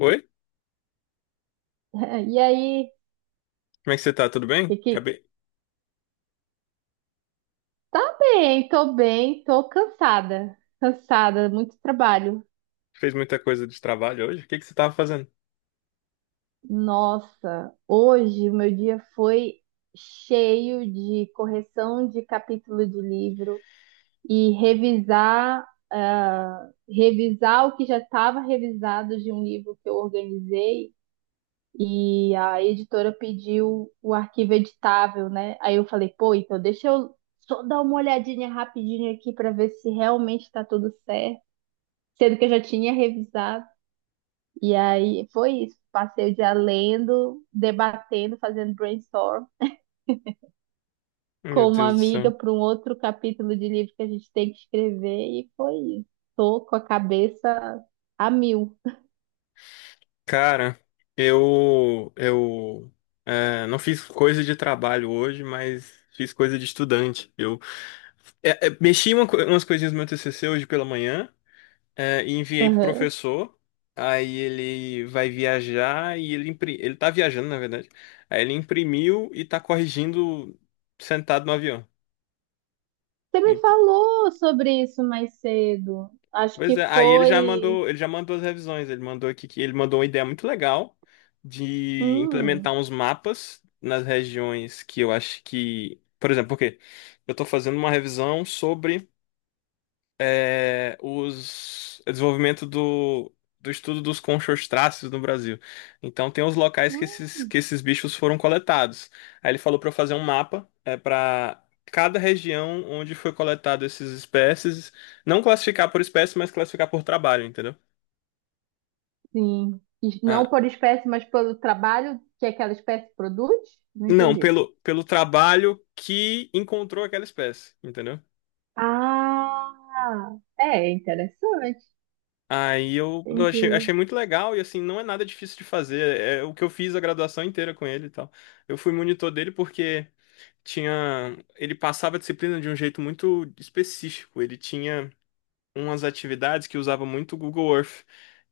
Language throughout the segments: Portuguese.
Oi? E aí, Como é que você tá? Tudo bem? e Acabei. tá bem, tô cansada, cansada, muito trabalho. Fez muita coisa de trabalho hoje? O que que você tava fazendo? Nossa, hoje o meu dia foi cheio de correção de capítulo de livro e revisar o que já estava revisado de um livro que eu organizei. E a editora pediu o arquivo editável, né? Aí eu falei, pô, então deixa eu só dar uma olhadinha rapidinho aqui para ver se realmente tá tudo certo, sendo que eu já tinha revisado. E aí foi isso, passei o dia lendo, debatendo, fazendo brainstorm Meu com uma Deus do amiga céu. para um outro capítulo de livro que a gente tem que escrever e foi isso. Tô com a cabeça a mil. Cara, eu não fiz coisa de trabalho hoje, mas fiz coisa de estudante. Eu mexi umas coisinhas no meu TCC hoje pela manhã e enviei pro Aham. professor. Aí ele vai viajar e ele tá viajando, na verdade. Aí ele imprimiu e tá corrigindo sentado no avião. Você me Então, falou sobre isso mais cedo. Acho pois é, que aí ele já foi. mandou, ele já mandou as revisões, ele mandou aqui que ele mandou uma ideia muito legal de implementar Hum, uns mapas nas regiões que eu acho que, por exemplo, porque eu estou fazendo uma revisão sobre os o desenvolvimento do estudo dos conchostráceos no Brasil. Então tem os locais que esses, hum, que esses bichos foram coletados. Aí ele falou para eu fazer um mapa para cada região onde foi coletado esses espécies, não classificar por espécie, mas classificar por trabalho, entendeu? sim. E Ah, não por espécie, mas pelo trabalho que aquela espécie produz? Não não, entendi. pelo trabalho que encontrou aquela espécie, entendeu? Ah, é interessante. Aí eu achei Entendi. muito legal e assim, não é nada difícil de fazer. É o que eu fiz a graduação inteira com ele e tal. Eu fui monitor dele porque tinha. Ele passava a disciplina de um jeito muito específico. Ele tinha umas atividades que usava muito o Google Earth.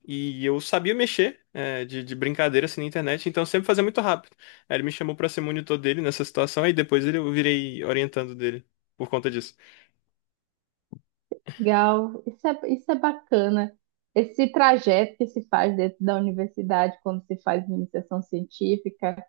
E eu sabia mexer, de brincadeira assim na internet, então eu sempre fazia muito rápido. Aí ele me chamou pra ser monitor dele nessa situação, aí depois eu virei orientando dele por conta disso. Legal. Isso é bacana. Esse trajeto que se faz dentro da universidade quando se faz iniciação científica.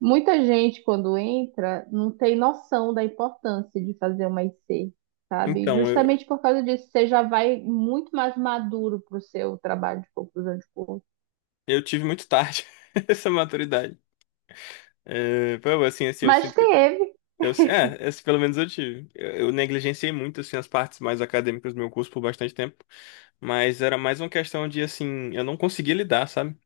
Muita gente, quando entra, não tem noção da importância de fazer uma IC, sabe? Então, eu, Justamente por causa disso, você já vai muito mais maduro para o seu trabalho de conclusão de curso. eu tive muito tarde essa maturidade. É, pô, assim, eu Mas sinto que. teve, Esse pelo menos eu tive. Eu negligenciei muito, assim, as partes mais acadêmicas do meu curso por bastante tempo. Mas era mais uma questão de, assim, eu não conseguia lidar, sabe?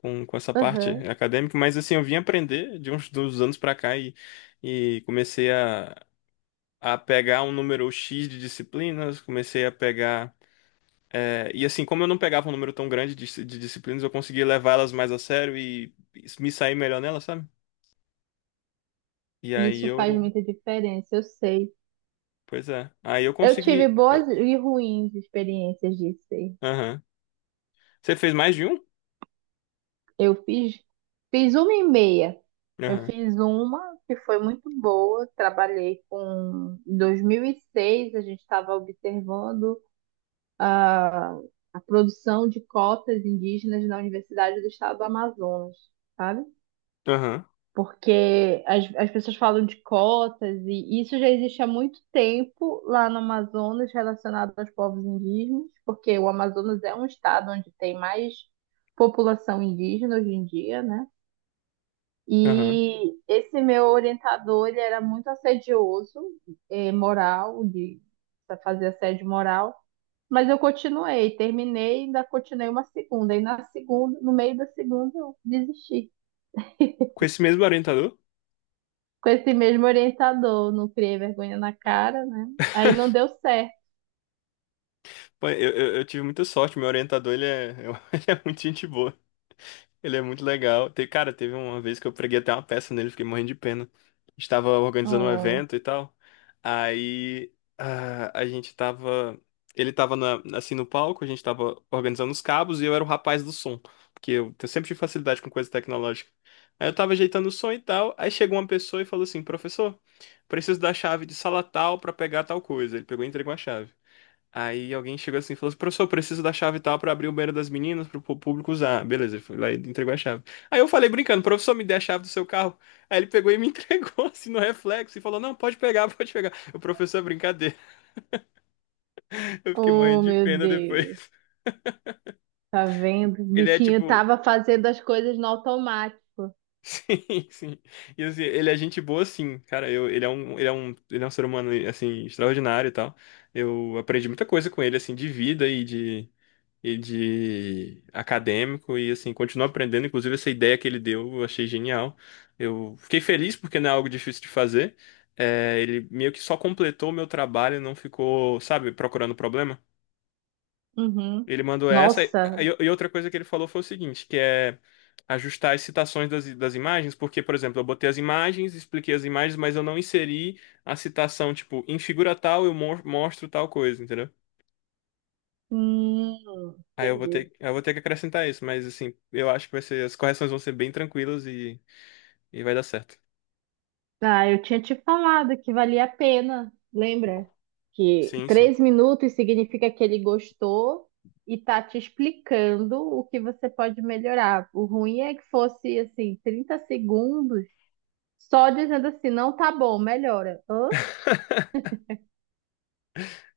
Com essa parte aham, acadêmica. Mas, assim, eu vim aprender de uns dos anos pra cá e comecei a pegar um número X de disciplinas, comecei a pegar. E, assim, como eu não pegava um número tão grande de disciplinas, eu conseguia levá-las mais a sério e me sair melhor nelas, sabe? E e aí isso faz eu muita diferença, eu sei. Pois é. Aí eu Eu tive consegui. Boas e ruins experiências de IC. Aham. Você fez mais de um? Eu fiz, uma e meia. Eu Aham. fiz uma que foi muito boa, trabalhei com. Em 2006, a gente estava observando a, a produção de cotas indígenas na Universidade do Estado do Amazonas, sabe? Aham. Porque as pessoas falam de cotas e isso já existe há muito tempo lá no Amazonas relacionado aos povos indígenas, porque o Amazonas é um estado onde tem mais população indígena hoje em dia, né? Aham. E esse meu orientador, ele era muito assedioso, moral, de pra fazer assédio moral, mas eu continuei, terminei, ainda continuei uma segunda, e na segunda, no meio da segunda, eu desisti. Com esse mesmo orientador? Com esse mesmo orientador, não criei vergonha na cara, né? Aí não deu certo. Pô, eu tive muita sorte. Meu orientador, ele é muito gente boa. Ele é muito legal. Cara, teve uma vez que eu preguei até uma peça nele, fiquei morrendo de pena. Estava organizando um Oh, evento e tal. Aí ah, a gente tava. Ele tava assim no palco, a gente tava organizando os cabos e eu era o rapaz do som. Porque eu, sempre tive facilidade com coisa tecnológica. Aí eu tava ajeitando o som e tal. Aí chegou uma pessoa e falou assim: Professor, preciso da chave de sala tal pra pegar tal coisa. Ele pegou e entregou a chave. Aí alguém chegou assim e falou assim: professor, preciso da chave e tal pra abrir o banheiro das meninas pro público usar. Beleza, ele foi lá e entregou a chave. Aí eu falei brincando: professor, me dê a chave do seu carro. Aí ele pegou e me entregou assim no reflexo e falou: não, pode pegar, pode pegar. O professor, brincadeira. Eu fiquei oh, morrendo de meu pena depois. Deus, tá vendo? O Ele é bichinho tipo, tava fazendo as coisas no automático. sim, sim. E assim, ele é gente boa sim, cara. Eu, ele é um, ele é um, ele é um ser humano assim extraordinário e tal. Eu aprendi muita coisa com ele assim de vida e de acadêmico e assim, continuo aprendendo. Inclusive, essa ideia que ele deu, eu achei genial. Eu fiquei feliz porque não é algo difícil de fazer. É, ele meio que só completou o meu trabalho, não ficou, sabe, procurando problema. Uhum. Ele mandou essa. E, Nossa, e outra coisa que ele falou foi o seguinte, que é ajustar as citações das imagens, porque, por exemplo, eu botei as imagens, expliquei as imagens, mas eu não inseri a citação, tipo, em figura tal eu mostro tal coisa, entendeu? hum, Aí eu vou entendi. ter, eu vou ter que acrescentar isso, mas assim, eu acho que vai ser, as correções vão ser bem tranquilas e vai dar certo. Ah, eu tinha te falado que valia a pena, lembra? Que Sim, sim. 3 minutos significa que ele gostou e tá te explicando o que você pode melhorar. O ruim é que fosse assim, 30 segundos, só dizendo assim, não tá bom, melhora. Hã?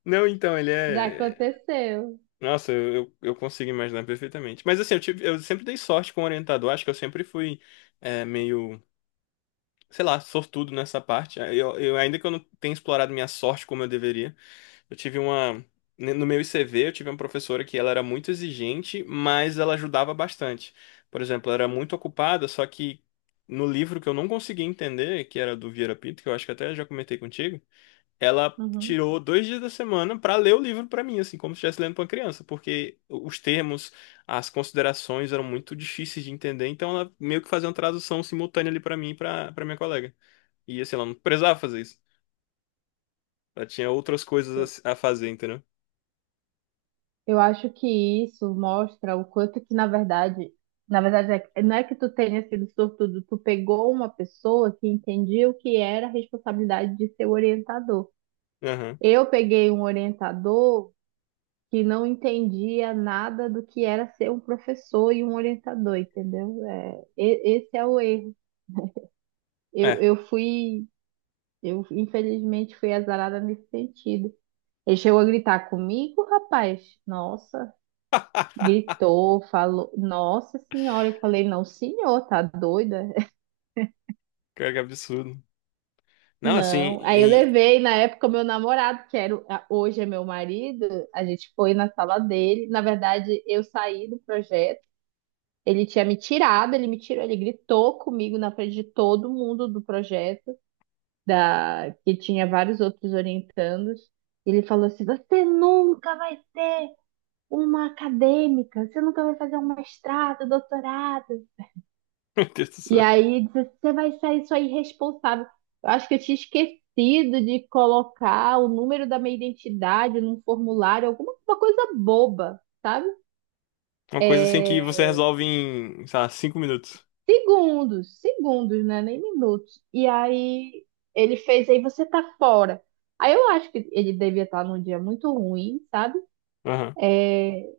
Não, então, ele Já é. aconteceu. Nossa, eu consigo imaginar perfeitamente. Mas assim, eu sempre dei sorte com o orientador, acho que eu sempre fui meio, sei lá, sortudo nessa parte. Eu, ainda que eu não tenha explorado minha sorte como eu deveria, eu tive uma. No meu ICV, eu tive uma professora que ela era muito exigente, mas ela ajudava bastante. Por exemplo, ela era muito ocupada, só que no livro que eu não conseguia entender, que era do Vieira Pinto, que eu acho que até já comentei contigo, ela Uhum. tirou 2 dias da semana para ler o livro para mim, assim, como se estivesse lendo para uma criança, porque os termos, as considerações eram muito difíceis de entender, então ela meio que fazia uma tradução simultânea ali para mim e para minha colega. E assim, ela não precisava fazer isso. Ela tinha outras coisas a fazer, entendeu? Eu acho que isso mostra o quanto que, na verdade, não é que tu tenha sido sortudo, tu pegou uma pessoa que entendia o que era a responsabilidade de ser orientador. Aham. Eu peguei um orientador que não entendia nada do que era ser um professor e um orientador, entendeu? É, esse é o erro. Eu, É, eu fui, eu infelizmente fui azarada nesse sentido. Ele chegou a gritar comigo, rapaz. Nossa, gritou, falou. Nossa senhora, eu falei, não, senhor, tá doida? cara, que é absurdo. Não, assim, Não. Aí eu levei, na época, o meu namorado, que era, hoje é meu marido, a gente foi na sala dele. Na verdade, eu saí do projeto. Ele tinha me tirado, ele me tirou, ele gritou comigo na frente de todo mundo do projeto, da que tinha vários outros orientandos. Ele falou assim: "Você nunca vai ser uma acadêmica, você nunca vai fazer um mestrado, um doutorado". Meu Deus do E céu. aí disse, você vai sair só irresponsável. Eu acho que eu tinha esquecido de colocar o número da minha identidade num formulário, alguma uma coisa boba, sabe? Uma coisa assim que É, você resolve em, sei lá, 5 minutos. segundos, segundos, né? Nem minutos. E aí ele fez, aí você tá fora. Aí eu acho que ele devia estar num dia muito ruim, sabe? Aham.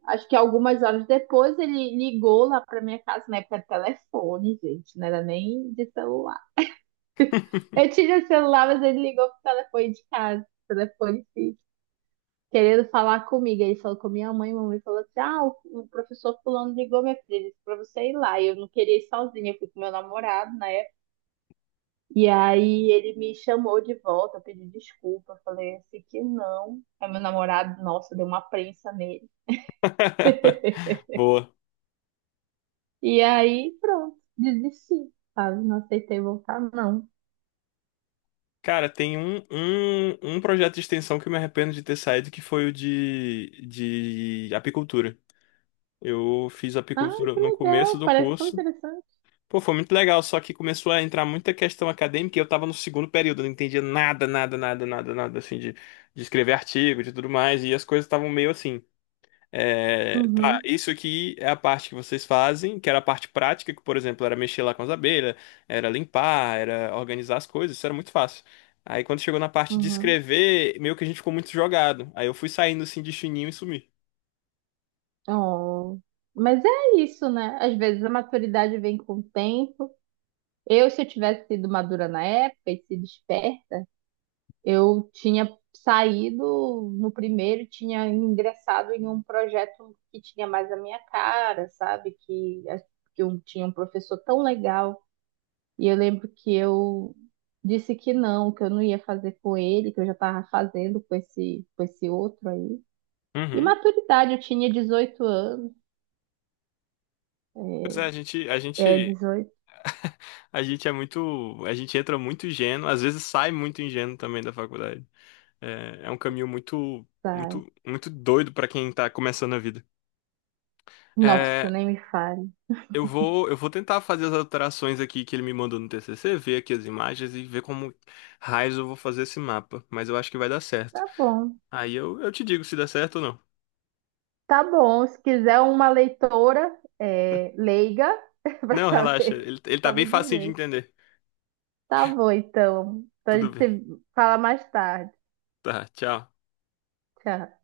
Acho que algumas horas depois ele ligou lá pra minha casa, na época de telefone, gente, não era nem de celular. Eu tinha celular, mas ele ligou pro telefone de casa, telefone fixo, querendo falar comigo. Aí ele falou com minha mãe, mamãe falou assim: ah, o professor fulano ligou, minha filha, disse pra você ir lá. E eu não queria ir sozinha, eu fui com meu namorado, né? E aí ele me chamou de volta, eu pedi desculpa, eu falei assim que não. Aí meu namorado, nossa, deu uma prensa nele. Boa. E aí, pronto, desisti, sabe? Não aceitei voltar, não. Cara, tem um projeto de extensão que eu me arrependo de ter saído, que foi o de apicultura. Eu fiz Ah, apicultura que no começo legal, do parece tão curso. interessante. Pô, foi muito legal, só que começou a entrar muita questão acadêmica e eu tava no segundo período, eu não entendia nada, nada, nada, nada, nada, assim, de escrever artigo, de tudo mais, e as coisas estavam meio assim. É, tá, Uhum, isso aqui é a parte que vocês fazem, que era a parte prática, que, por exemplo, era mexer lá com as abelhas, era limpar, era organizar as coisas, isso era muito fácil. Aí quando chegou na parte de uhum. escrever, meio que a gente ficou muito jogado. Aí eu fui saindo assim de chininho e sumi. Oh. Mas é isso, né? Às vezes a maturidade vem com o tempo. Eu, se eu tivesse sido madura na época e sido esperta, eu tinha saído no primeiro, e tinha ingressado em um projeto que tinha mais a minha cara, sabe? Que eu tinha um professor tão legal. E eu lembro que eu disse que não, que eu não ia fazer com ele, que eu já estava fazendo com esse outro aí. E Uhum. maturidade, eu tinha 18 anos. Pois é, É, 18, a gente entra muito ingênuo, às vezes sai muito ingênuo também da faculdade. É um caminho muito, tá. muito, muito doido pra quem tá começando a vida. Nossa, nem me fale. Eu vou tentar fazer as alterações aqui que ele me mandou no TCC, ver aqui as imagens e ver como raios eu vou fazer esse mapa. Mas eu acho que vai dar Tá certo. bom. Aí eu te digo se dá certo ou não. Tá bom, se quiser uma leitora leiga, para Não, relaxa. saber, Ele, é ele tá só bem me facinho de dizer. entender. Tá bom, então. Então a Tudo gente bem. se fala mais tarde. Tá, tchau. Tchau.